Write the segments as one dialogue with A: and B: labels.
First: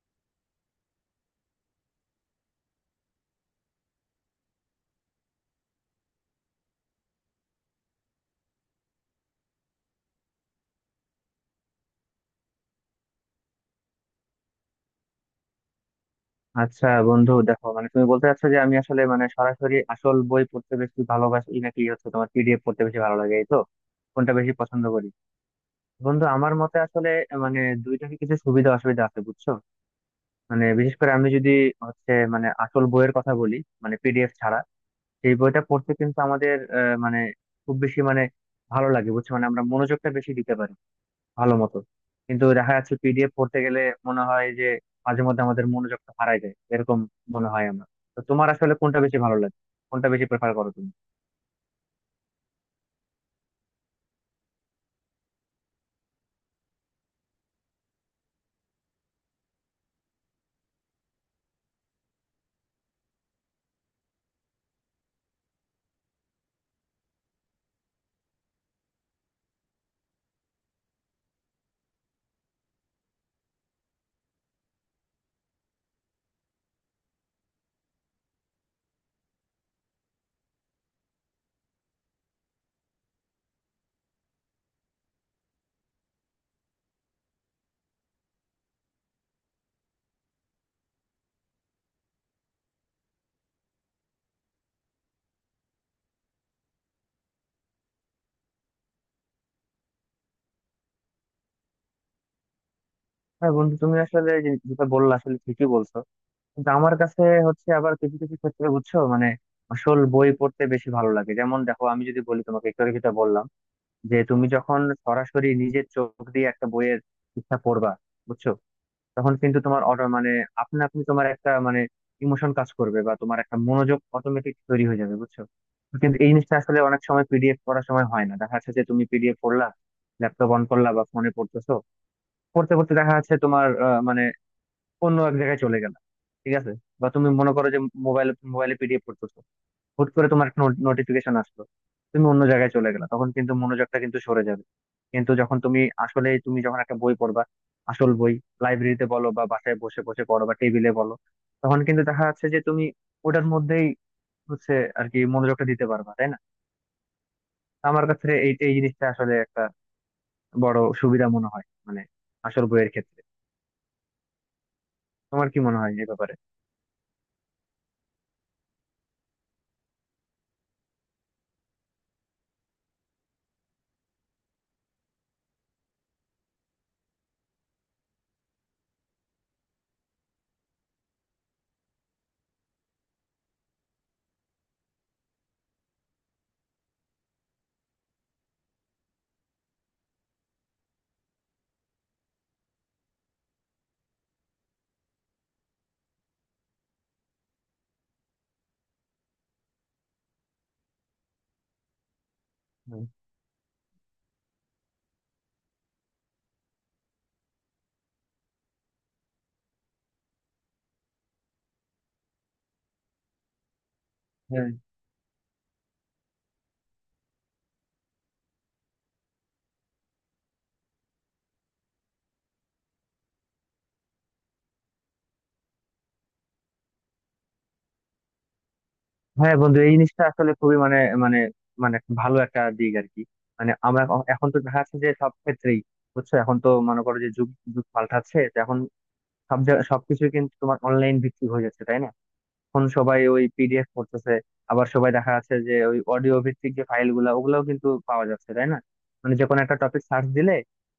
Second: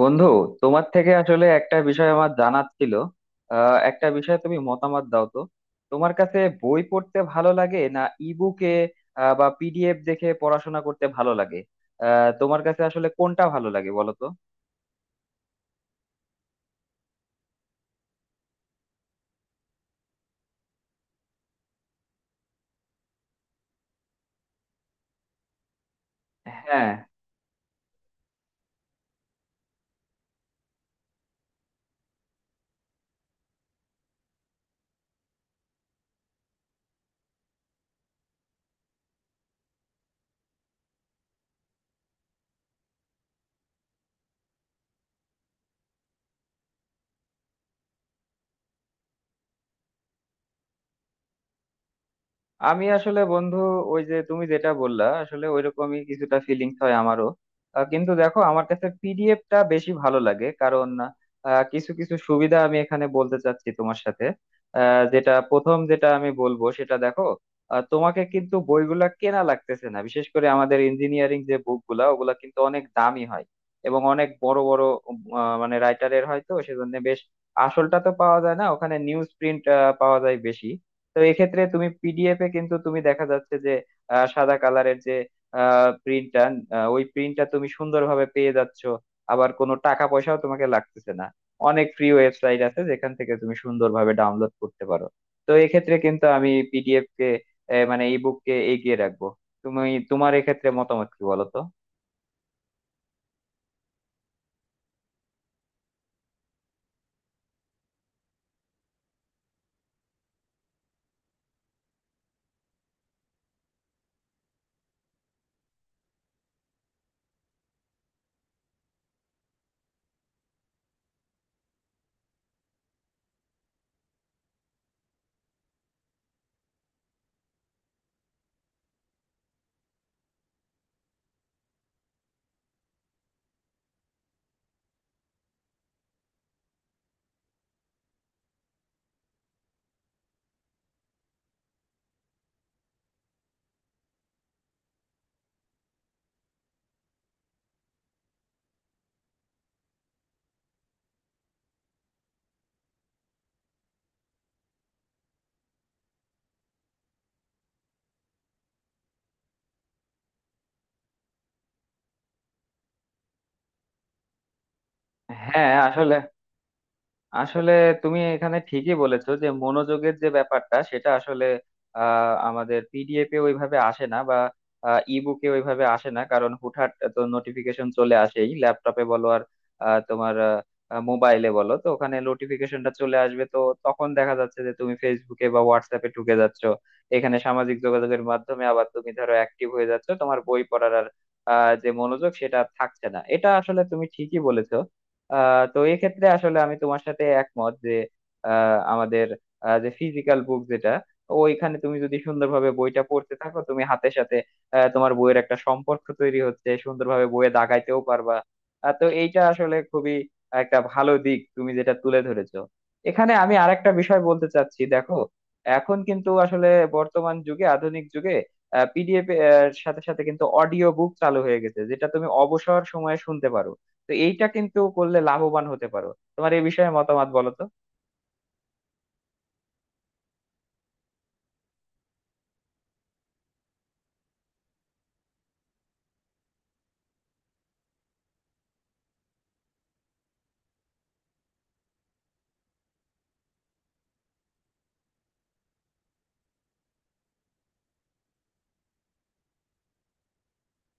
A: বন্ধু, তোমার থেকে আসলে একটা বিষয় আমার জানার ছিল। একটা বিষয়ে তুমি মতামত দাও তো। তোমার কাছে বই পড়তে ভালো লাগে না, ইবুকে বা পিডিএফ দেখে পড়াশোনা করতে ভালো লাগে? তোমার কাছে আসলে কোনটা ভালো লাগে বলো তো।
B: আচ্ছা বন্ধু দেখো, তুমি বলতে চাচ্ছ যে আমি আসলে সরাসরি আসল বই পড়তে বেশি ভালোবাসি, নাকি হচ্ছে তোমার পিডিএফ পড়তে বেশি ভালো লাগে, এই তো? কোনটা বেশি পছন্দ করি? বন্ধু, আমার মতে
A: হ্যাঁ,
B: আসলে দুইটারই কিছু সুবিধা অসুবিধা আছে, বুঝছো। বিশেষ করে আমি যদি হচ্ছে মানে আসল বইয়ের কথা বলি, পিডিএফ ছাড়া সেই বইটা পড়তে কিন্তু আমাদের আহ, মানে খুব বেশি ভালো লাগে, বুঝছো। আমরা মনোযোগটা বেশি দিতে পারি ভালো মতো। কিন্তু দেখা যাচ্ছে পিডিএফ পড়তে গেলে মনে হয় যে মাঝে মধ্যে আমাদের মনোযোগটা হারায় যায়, এরকম মনে হয় আমার। তো তোমার আসলে কোনটা বেশি ভালো লাগে? কোনটা বেশি প্রেফার করো তুমি?
A: আমি আসলে বন্ধু, ওই যে তুমি যেটা বললা, আসলে ওইরকমই কিছুটা ফিলিংস হয় আমারও। কিন্তু দেখো, আমার কাছে পিডিএফটা বেশি ভালো লাগে, কারণ কিছু কিছু সুবিধা আমি এখানে বলতে চাচ্ছি তোমার সাথে। যেটা আমি বলবো সেটা দেখো, তোমাকে কিন্তু বইগুলা কেনা লাগতেছে না। বিশেষ করে আমাদের ইঞ্জিনিয়ারিং যে বুকগুলা, ওগুলা কিন্তু অনেক দামি হয় এবং অনেক বড় বড় মানে রাইটারের হয়, তো সেজন্য বেশ আসলটা তো পাওয়া যায় না, ওখানে নিউজ প্রিন্ট পাওয়া যায় বেশি। তো এক্ষেত্রে তুমি পিডিএফ এ কিন্তু তুমি দেখা যাচ্ছে যে সাদা কালারের যে প্রিন্টটা, ওই প্রিন্টটা তুমি সুন্দরভাবে পেয়ে যাচ্ছ। আবার কোনো টাকা পয়সাও তোমাকে লাগতেছে না, অনেক ফ্রি ওয়েবসাইট আছে যেখান থেকে তুমি সুন্দরভাবে ডাউনলোড করতে পারো। তো এক্ষেত্রে কিন্তু আমি পিডিএফ কে, মানে ইবুক কে এগিয়ে রাখবো। তুমি, তোমার এক্ষেত্রে মতামত কি বলো তো।
B: হ্যাঁ বন্ধু, তুমি আসলে যেটা বললা, আসলে ঠিকই বলছো। কিন্তু আমার কাছে আবার কিছু কিছু ক্ষেত্রে, বুঝছো, আসল বই পড়তে বেশি ভালো লাগে। যেমন দেখো, আমি যদি বলি তোমাকে, একটু আগে যেটা বললাম যে তুমি যখন সরাসরি নিজের চোখ দিয়ে একটা বইয়ের ইচ্ছা পড়বা, বুঝছো, তখন কিন্তু তোমার অটো আপনা আপনি তোমার একটা ইমোশন কাজ করবে, বা তোমার একটা মনোযোগ অটোমেটিক তৈরি হয়ে যাবে, বুঝছো। কিন্তু এই জিনিসটা আসলে অনেক সময় পিডিএফ পড়ার সময় হয় না। দেখা যাচ্ছে যে তুমি পিডিএফ পড়লা, ল্যাপটপ অন করলা বা ফোনে পড়তেছো, পড়তে পড়তে দেখা যাচ্ছে তোমার আহ, মানে অন্য এক জায়গায় চলে গেলা, ঠিক আছে? বা তুমি মনে করো যে মোবাইলে পিডিএফ পড়তেছো, হুট করে তোমার একটা নোটিফিকেশন আসলো, তুমি অন্য জায়গায় চলে গেলে, তখন কিন্তু মনোযোগটা কিন্তু সরে যাবে। কিন্তু যখন তুমি আসলে তুমি যখন একটা বই পড়বা, আসল বই, লাইব্রেরিতে বলো বা বাসায় বসে বসে পড়ো বা টেবিলে বলো, তখন কিন্তু দেখা যাচ্ছে যে তুমি ওটার মধ্যেই আর কি মনোযোগটা দিতে পারবা, তাই না? তো আমার কাছে এই এই জিনিসটা আসলে একটা বড় সুবিধা মনে হয়, আসল বইয়ের ক্ষেত্রে। তোমার কি
A: হ্যাঁ
B: মনে হয় এই
A: আসলে,
B: ব্যাপারে?
A: আসলে তুমি এখানে ঠিকই বলেছো যে মনোযোগের যে ব্যাপারটা, সেটা আসলে আমাদের পিডিএফ এ ওইভাবে আসে না বা ইবুকে ওইভাবে আসে না, কারণ হুটহাট তো নোটিফিকেশন চলে আসেই, ল্যাপটপে বলো আর তোমার মোবাইলে বলো, তো ওখানে নোটিফিকেশনটা চলে আসবে তো। তখন দেখা যাচ্ছে যে তুমি ফেসবুকে বা হোয়াটসঅ্যাপে ঢুকে যাচ্ছ। এখানে সামাজিক যোগাযোগের মাধ্যমে আবার তুমি ধরো অ্যাক্টিভ হয়ে যাচ্ছ, তোমার বই পড়ার আর যে মনোযোগ সেটা আর থাকছে না। এটা আসলে তুমি ঠিকই বলেছো। তো এক্ষেত্রে আসলে আমি তোমার সাথে একমত যে আমাদের যে ফিজিক্যাল বুক, যেটা ওইখানে তুমি যদি সুন্দরভাবে বইটা
B: হুম।
A: পড়তে থাকো তুমি হাতের সাথে, তোমার বইয়ের একটা সম্পর্ক তৈরি হচ্ছে, সুন্দরভাবে বইয়ে দাগাইতেও পারবা। তো এইটা আসলে খুবই একটা ভালো দিক, তুমি যেটা তুলে ধরেছো। এখানে আমি আরেকটা বিষয় বলতে
B: হ্যাঁ
A: চাচ্ছি দেখো। এখন কিন্তু আসলে বর্তমান যুগে, আধুনিক যুগে পিডিএফ এর সাথে সাথে কিন্তু অডিও বুক চালু হয়ে গেছে, যেটা তুমি অবসর সময়ে শুনতে পারো। তো এইটা কিন্তু করলে লাভবান হতে পারো। তোমার এই বিষয়ে মতামত বলো তো।
B: হ্যাঁ বন্ধু, এই জিনিসটা আসলে খুবই মানে মানে মানে একটা ভালো একটা দিক, আর কি। আমরা এখন এখন তো দেখা যাচ্ছে যে সব ক্ষেত্রেই, বুঝছো, এখন তো মনে করো যে যুগ যুগ পাল্টাচ্ছে। তো এখন সবকিছু কিন্তু তোমার অনলাইন ভিত্তিক হয়ে যাচ্ছে, তাই না? এখন সবাই ওই পিডিএফ করতেছে। আবার সবাই দেখা যাচ্ছে যে ওই অডিও ভিত্তিক যে ফাইল গুলা ওগুলাও কিন্তু পাওয়া যাচ্ছে, তাই না? যে কোনো একটা টপিক সার্চ দিলে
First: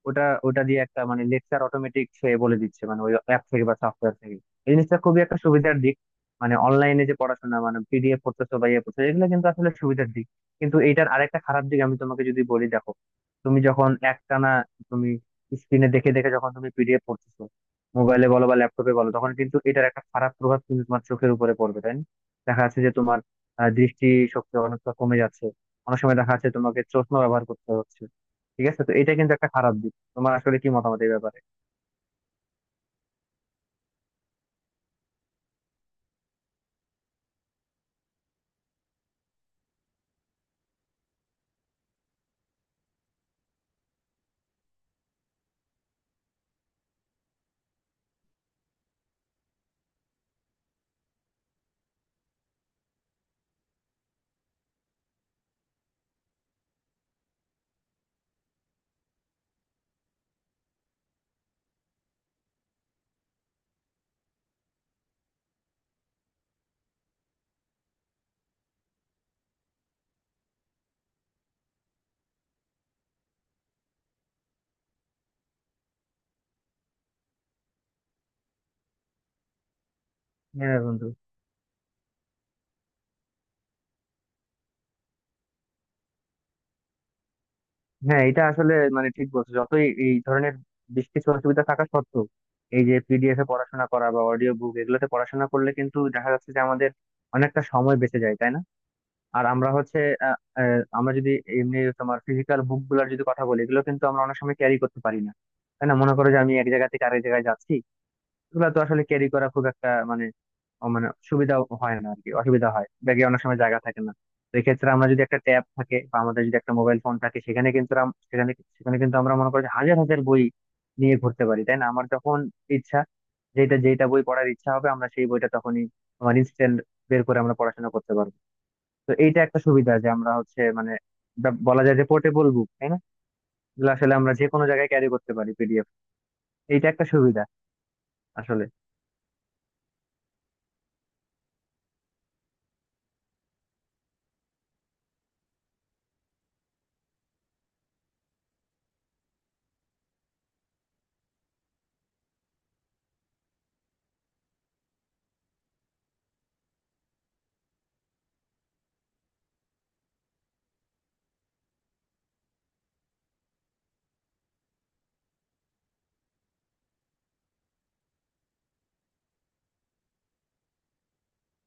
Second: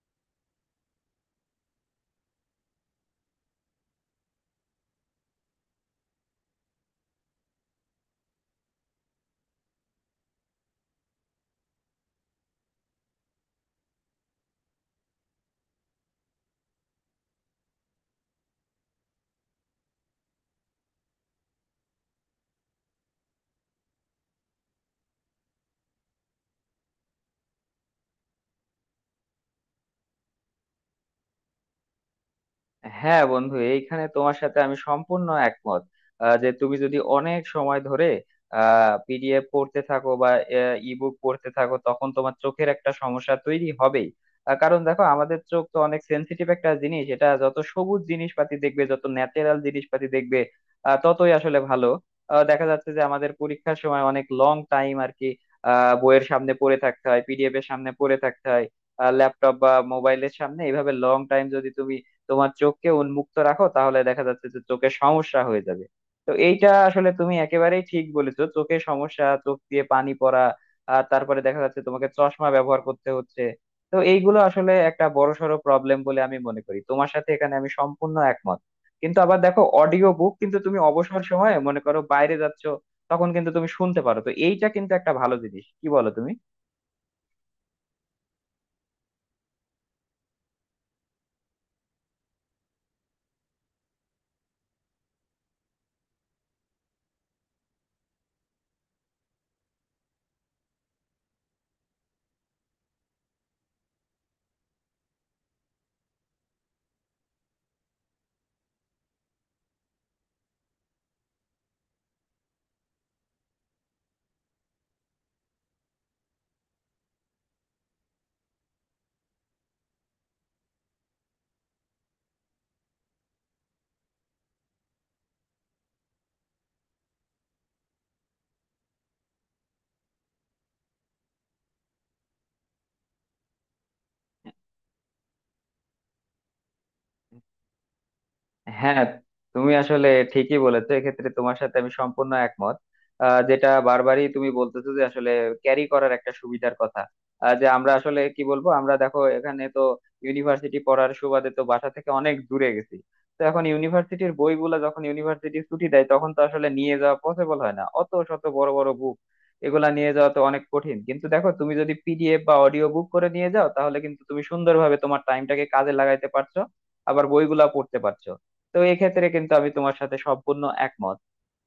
B: ওটা ওটা দিয়ে একটা লেকচার অটোমেটিক সে বলে দিচ্ছে, ওই অ্যাপ থেকে বা সফটওয়্যার থেকে। এই জিনিসটা খুবই একটা সুবিধার দিক। অনলাইনে যে পড়াশোনা, পিডিএফ পড়তেছো বা ইয়ে পড়তেছো, এগুলো কিন্তু আসলে সুবিধার দিক। কিন্তু এইটার আরেকটা খারাপ দিক আমি তোমাকে যদি বলি, দেখো, তুমি যখন একটানা তুমি স্ক্রিনে দেখে দেখে যখন তুমি পিডিএফ পড়তেছো, মোবাইলে বলো বা ল্যাপটপে বলো, তখন কিন্তু এটার একটা খারাপ প্রভাব কিন্তু তোমার চোখের উপরে পড়বে, তাই না? দেখা যাচ্ছে যে তোমার দৃষ্টিশক্তি অনেকটা কমে যাচ্ছে, অনেক সময় দেখা যাচ্ছে তোমাকে চশমা ব্যবহার করতে হচ্ছে, ঠিক আছে? তো এটা কিন্তু একটা খারাপ দিক। তোমার আসলে কি মতামত এই ব্যাপারে?
A: হ্যাঁ বন্ধু, এইখানে তোমার সাথে আমি সম্পূর্ণ একমত। যে তুমি যদি অনেক সময় ধরে পিডিএফ পড়তে থাকো বা ইবুক পড়তে থাকো, তখন তোমার চোখের একটা সমস্যা তৈরি হবেই। কারণ দেখো, আমাদের চোখ তো অনেক সেন্সিটিভ একটা জিনিস। এটা যত সবুজ জিনিসপাতি দেখবে, যত ন্যাচারাল জিনিসপাতি দেখবে ততই আসলে ভালো। দেখা যাচ্ছে যে আমাদের পরীক্ষার সময় অনেক লং টাইম আর কি বইয়ের সামনে পড়ে থাকতে হয়, পিডিএফ এর সামনে পড়ে থাকতে হয়, ল্যাপটপ বা মোবাইলের সামনে এইভাবে লং টাইম যদি তুমি তোমার চোখকে উন্মুক্ত রাখো, তাহলে দেখা যাচ্ছে যে চোখের সমস্যা হয়ে যাবে। তো এইটা আসলে তুমি একেবারেই ঠিক বলেছো, চোখের সমস্যা, চোখ দিয়ে পানি পড়া, আর তারপরে দেখা যাচ্ছে তোমাকে চশমা ব্যবহার করতে হচ্ছে। তো এইগুলো আসলে একটা বড়সড় প্রবলেম বলে আমি মনে করি, তোমার সাথে এখানে আমি সম্পূর্ণ একমত। কিন্তু আবার দেখো, অডিও বুক কিন্তু তুমি
B: হ্যাঁ বন্ধু।
A: অবসর সময়ে, মনে করো বাইরে যাচ্ছো, তখন কিন্তু তুমি শুনতে পারো। তো এইটা কিন্তু একটা ভালো জিনিস, কি বলো তুমি?
B: হ্যাঁ, এটা আসলে ঠিক বলছো। যতই এই ধরনের বেশ কিছু অসুবিধা থাকা সত্ত্বেও এই যে পিডিএফ এ পড়াশোনা করা বা অডিও বুক এগুলোতে পড়াশোনা করলে কিন্তু দেখা যাচ্ছে যে আমাদের অনেকটা সময় বেঁচে যায়, তাই না? আর আমরা আহ, আমরা যদি এমনি তোমার ফিজিক্যাল বুক গুলার যদি কথা বলি, এগুলো কিন্তু আমরা অনেক সময় ক্যারি করতে পারি না, তাই না? মনে করো যে আমি এক জায়গা থেকে আরেক জায়গায় যাচ্ছি, এগুলো তো আসলে ক্যারি করা খুব একটা মানে ও মানে সুবিধা হয় না, আর কি। অসুবিধা হয়, ব্যাগে অনেক সময় জায়গা থাকে না। তো এক্ষেত্রে আমরা যদি একটা ট্যাব থাকে বা আমাদের যদি একটা মোবাইল ফোন থাকে, সেখানে কিন্তু আম- সেখানে সেখানে কিন্তু আমরা মনে করি যে হাজার হাজার বই নিয়ে ঘুরতে পারি, তাই না? আমার যখন ইচ্ছা, যেটা যেটা বই পড়ার ইচ্ছা হবে, আমরা সেই বইটা তখনই আমার ইনস্ট্যান্ট বের করে আমরা পড়াশোনা করতে পারবো। তো এইটা একটা সুবিধা যে আমরা বলা যায় যে পোর্টেবল বুক, তাই না? এগুলো আসলে আমরা যে কোনো জায়গায় ক্যারি করতে পারি, পিডিএফ। এইটা একটা সুবিধা আসলে।
A: হ্যাঁ, তুমি আসলে ঠিকই বলেছো, এক্ষেত্রে তোমার সাথে আমি সম্পূর্ণ একমত। যেটা বারবারই তুমি বলতেছো, যে আসলে ক্যারি করার একটা সুবিধার কথা। যে আমরা আসলে কি বলবো, আমরা দেখো এখানে তো ইউনিভার্সিটি পড়ার সুবাদে তো বাসা থেকে অনেক দূরে গেছি। তো এখন ইউনিভার্সিটির বইগুলা যখন ইউনিভার্সিটি ছুটি দেয়, তখন তো আসলে নিয়ে যাওয়া পসিবল হয় না অত শত বড় বড় বুক। এগুলা নিয়ে যাওয়া তো অনেক কঠিন। কিন্তু দেখো, তুমি যদি পিডিএফ বা অডিও বুক করে নিয়ে যাও, তাহলে কিন্তু তুমি সুন্দরভাবে তোমার টাইমটাকে কাজে লাগাইতে পারছো, আবার বইগুলা পড়তে পারছো। তো এক্ষেত্রে কিন্তু আমি তোমার সাথে সম্পূর্ণ একমত।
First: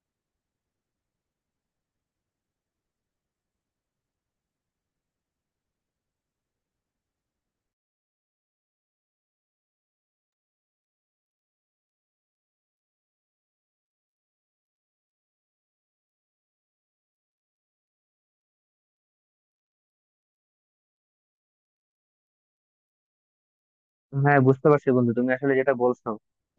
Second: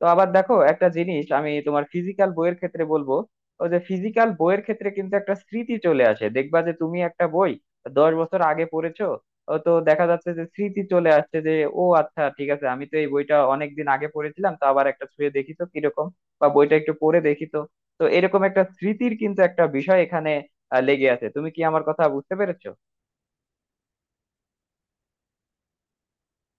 A: তো আবার দেখো, একটা জিনিস আমি তোমার ফিজিক্যাল বইয়ের ক্ষেত্রে বলবো। ও, যে ফিজিক্যাল বইয়ের ক্ষেত্রে কিন্তু একটা স্মৃতি চলে আসে, দেখবা যে তুমি একটা বই 10 বছর আগে পড়েছো, ও তো দেখা যাচ্ছে যে স্মৃতি চলে আসছে যে, ও আচ্ছা ঠিক আছে, আমি তো এই বইটা অনেক দিন আগে পড়েছিলাম, তো আবার একটা ছুঁয়ে দেখি তো কিরকম, বা বইটা একটু পড়ে দেখি তো। তো এরকম একটা স্মৃতির কিন্তু একটা বিষয় এখানে লেগে আছে। তুমি কি আমার কথা বুঝতে পেরেছো?
B: হ্যাঁ, বুঝতে পারছি বন্ধু, তুমি আসলে যেটা বলছো,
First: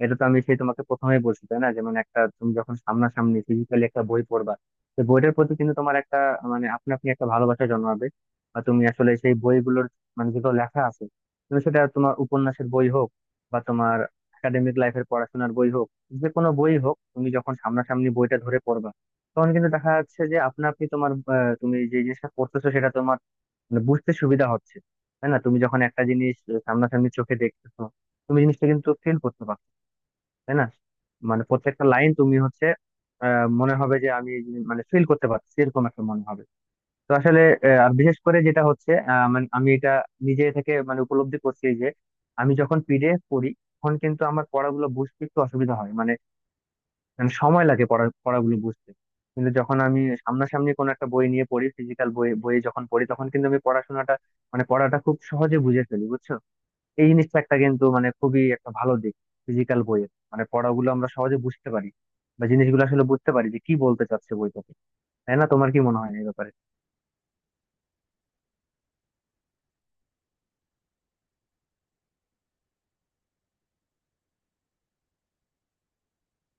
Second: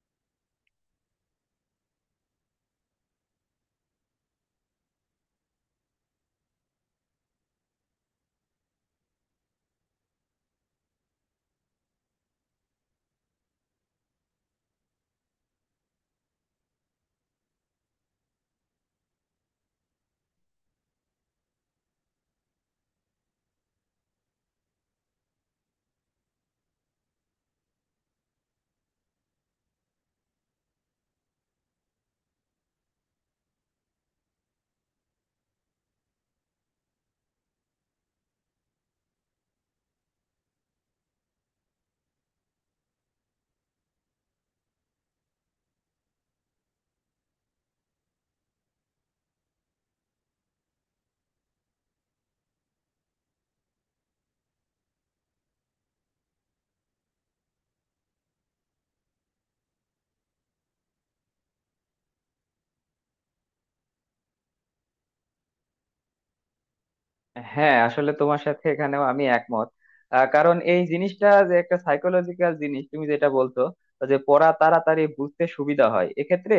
B: এটা তো আমি সেই তোমাকে প্রথমেই বলছি, তাই না? যেমন একটা তুমি যখন সামনাসামনি ফিজিক্যালি একটা বই পড়বা, তো বইটার প্রতি কিন্তু তোমার একটা আপনি আপনি একটা ভালোবাসা জন্মাবে। বা তুমি আসলে সেই বইগুলোর যেগুলো লেখা আছে, তুমি সেটা তোমার উপন্যাসের বই হোক বা তোমার একাডেমিক লাইফের পড়াশোনার বই হোক, যে কোনো বই হোক, তুমি যখন সামনাসামনি বইটা ধরে পড়বা, তখন কিন্তু দেখা যাচ্ছে যে আপনা আপনি তোমার তুমি যে জিনিসটা পড়তেছো সেটা তোমার বুঝতে সুবিধা হচ্ছে, তাই না? তুমি যখন একটা জিনিস সামনাসামনি চোখে দেখতেছো, তুমি জিনিসটা কিন্তু ফিল করতে পারছো, তাই না? প্রত্যেকটা লাইন তুমি মনে হবে যে আমি এই জিনিস- মানে ফিল করতে পারছি, এরকম একটা মনে হবে। তো আসলে আর বিশেষ করে যেটা হচ্ছে, আহ, মানে আমি এটা নিজে থেকে উপলব্ধি করছি যে আমি যখন পিডিএফ পড়ি, তখন কিন্তু আমার পড়াগুলো বুঝতে একটু অসুবিধা হয়, মানে মানে সময় লাগে পড়াগুলো বুঝতে। কিন্তু যখন আমি সামনাসামনি কোনো একটা বই নিয়ে পড়ি, ফিজিক্যাল বইয়ে যখন পড়ি, তখন কিন্তু আমি পড়াশোনাটা পড়াটা খুব সহজে বুঝে ফেলি, বুঝছো। এই জিনিসটা একটা কিন্তু খুবই একটা ভালো দিক, ফিজিক্যাল বইয়ের পড়াগুলো আমরা সহজে বুঝতে পারি বা জিনিসগুলো আসলে বুঝতে পারি যে কি বলতে চাচ্ছে বইটাতে, তাই না? তোমার কি মনে হয় এই ব্যাপারে?
A: হ্যাঁ আসলে, তোমার সাথে এখানেও আমি একমত, কারণ এই জিনিসটা যে একটা সাইকোলজিক্যাল জিনিস, তুমি যেটা বলছো যে পড়া তাড়াতাড়ি বুঝতে সুবিধা হয় এক্ষেত্রে।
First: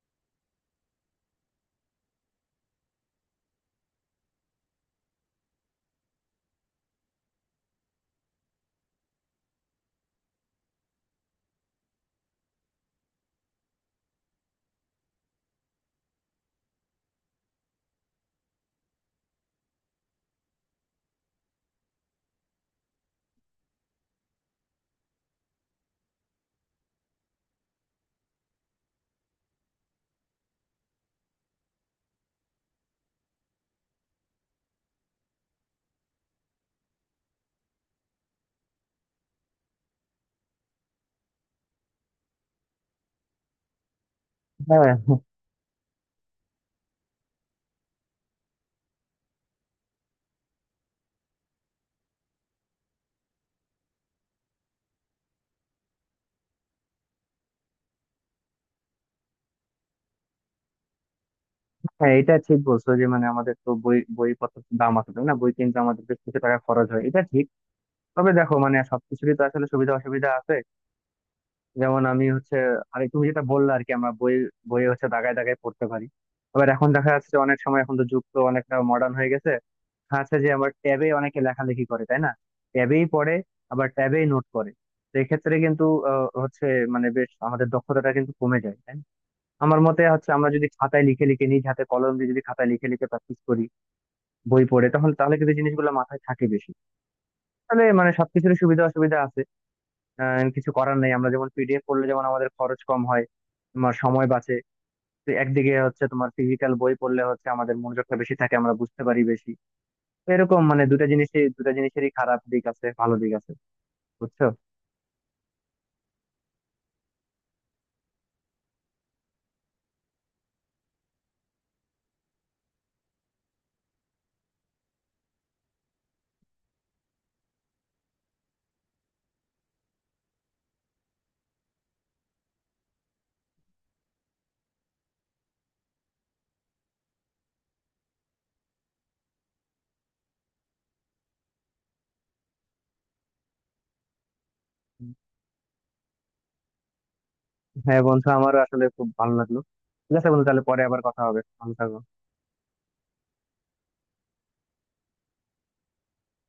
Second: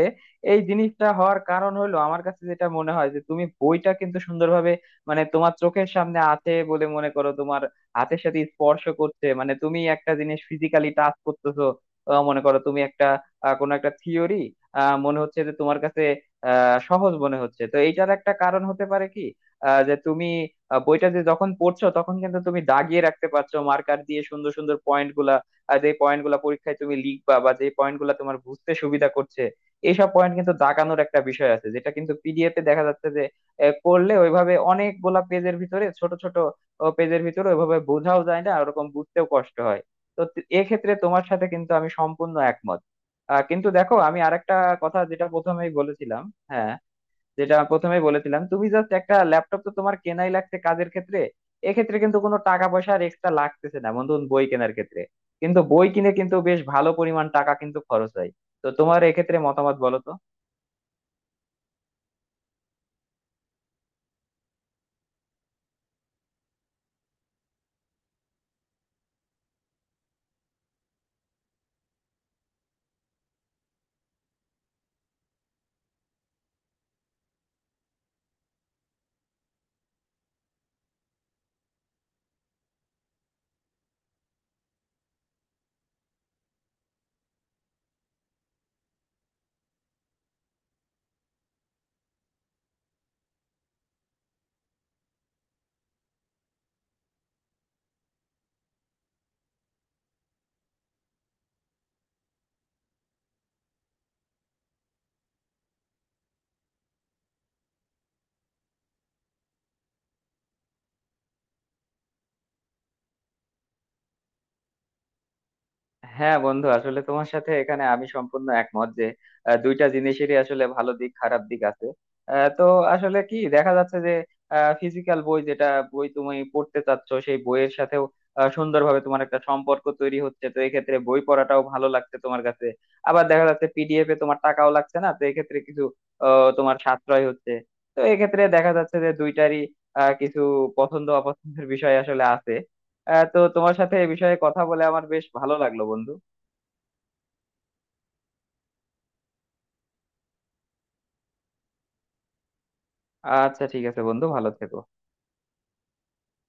A: এই জিনিসটা হওয়ার কারণ হলো, আমার কাছে যেটা মনে হয়, যে তুমি বইটা কিন্তু সুন্দরভাবে মানে তোমার চোখের সামনে আছে বলে, মনে করো তোমার হাতের সাথে স্পর্শ করছে, মানে তুমি একটা জিনিস ফিজিক্যালি টাচ করতেছো। মনে করো তুমি একটা কোনো একটা থিওরি মনে হচ্ছে যে তোমার কাছে সহজ মনে হচ্ছে। তো এইটার একটা কারণ হতে পারে কি, যে তুমি বইটা যে যখন পড়ছো, তখন কিন্তু তুমি দাগিয়ে রাখতে পারছো মার্কার দিয়ে সুন্দর সুন্দর পয়েন্ট গুলা। আর যে পয়েন্ট গুলা পরীক্ষায় তুমি লিখবা, বা যে পয়েন্ট গুলা তোমার বুঝতে সুবিধা করছে, এইসব পয়েন্ট কিন্তু দাগানোর একটা বিষয় আছে, যেটা কিন্তু পিডিএফ এ দেখা যাচ্ছে যে করলে ওইভাবে অনেকগুলা পেজের ভিতরে, ছোট ছোট পেজের ভিতরে ওইভাবে বোঝাও যায় না, ওরকম বুঝতেও কষ্ট হয়। তো এক্ষেত্রে তোমার সাথে কিন্তু আমি সম্পূর্ণ একমত। কিন্তু দেখো, আমি আরেকটা
B: হ্যাঁ।
A: কথা যেটা প্রথমেই বলেছিলাম, হ্যাঁ, যেটা প্রথমে বলেছিলাম, তুমি জাস্ট একটা ল্যাপটপ তো তোমার কেনাই লাগছে কাজের ক্ষেত্রে। এক্ষেত্রে কিন্তু কোনো টাকা পয়সা আর এক্সট্রা লাগতেছে না বন্ধু, বই কেনার ক্ষেত্রে। কিন্তু বই কিনে কিন্তু বেশ ভালো পরিমাণ টাকা কিন্তু খরচ হয়। তো তোমার এক্ষেত্রে মতামত বলো তো।
B: হ্যাঁ, এটা ঠিক বলছো যে আমাদের তো বইপত্র দাম আছে, তাই না? বই কিনতে আমাদের বেশ কিছু টাকা খরচ হয়, এটা ঠিক। তবে দেখো, সবকিছুরই তো আসলে সুবিধা অসুবিধা আছে। যেমন আমি আর তুমি যেটা বললে আর কি, আমরা বই বই হচ্ছে দাগায় দাগায় পড়তে পারি। আবার এখন দেখা যাচ্ছে যে অনেক সময় এখন তো যুগ তো অনেকটা মডার্ন হয়ে গেছে, দেখা যাচ্ছে যে আমার ট্যাবে অনেকে লেখালেখি করে, তাই না? ট্যাবেই পড়ে, আবার ট্যাবেই নোট করে। তো এক্ষেত্রে কিন্তু আহ, হচ্ছে মানে বেশ আমাদের দক্ষতাটা কিন্তু কমে যায়, তাই না? আমার মতে হচ্ছে, আমরা যদি খাতায় লিখে লিখে নিজ হাতে কলম দিয়ে যদি খাতায় লিখে লিখে প্র্যাকটিস করি, বই পড়ে তখন, তাহলে কিন্তু জিনিসগুলো মাথায় থাকে বেশি। তাহলে সবকিছুর সুবিধা অসুবিধা আছে, কিছু করার নেই। আমরা যেমন পিডিএফ পড়লে যেমন আমাদের খরচ কম হয়, তোমার সময় বাঁচে। তো একদিকে হচ্ছে তোমার ফিজিক্যাল বই পড়লে হচ্ছে আমাদের মনোযোগটা বেশি থাকে, আমরা বুঝতে পারি বেশি। তো এরকম মানে দুটা জিনিসই দুটা জিনিসেরই খারাপ দিক আছে, ভালো দিক আছে, বুঝছো।
A: হ্যাঁ বন্ধু, আসলে তোমার সাথে এখানে আমি সম্পূর্ণ একমত যে দুইটা জিনিসেরই আসলে ভালো দিক খারাপ দিক আছে। তো আসলে কি দেখা যাচ্ছে যে ফিজিক্যাল বই যেটা বই তুমি পড়তে চাচ্ছ, সেই বইয়ের সাথেও সুন্দরভাবে তোমার একটা সম্পর্ক তৈরি হচ্ছে। তো এক্ষেত্রে বই পড়াটাও ভালো লাগছে তোমার কাছে। আবার দেখা যাচ্ছে পিডিএফ এ তোমার টাকাও লাগছে না, তো এক্ষেত্রে কিছু তোমার সাশ্রয় হচ্ছে। তো এক্ষেত্রে দেখা যাচ্ছে যে দুইটারই কিছু পছন্দ অপছন্দের বিষয় আসলে আছে। তো তোমার সাথে এ বিষয়ে কথা বলে আমার বেশ ভালো লাগলো বন্ধু।
B: হ্যাঁ বন্ধু, আমারও আসলে খুব ভালো লাগলো। ঠিক আছে বন্ধু, তাহলে পরে আবার কথা হবে, ভালো থাকো।
A: আচ্ছা ঠিক আছে বন্ধু, ভালো থেকো।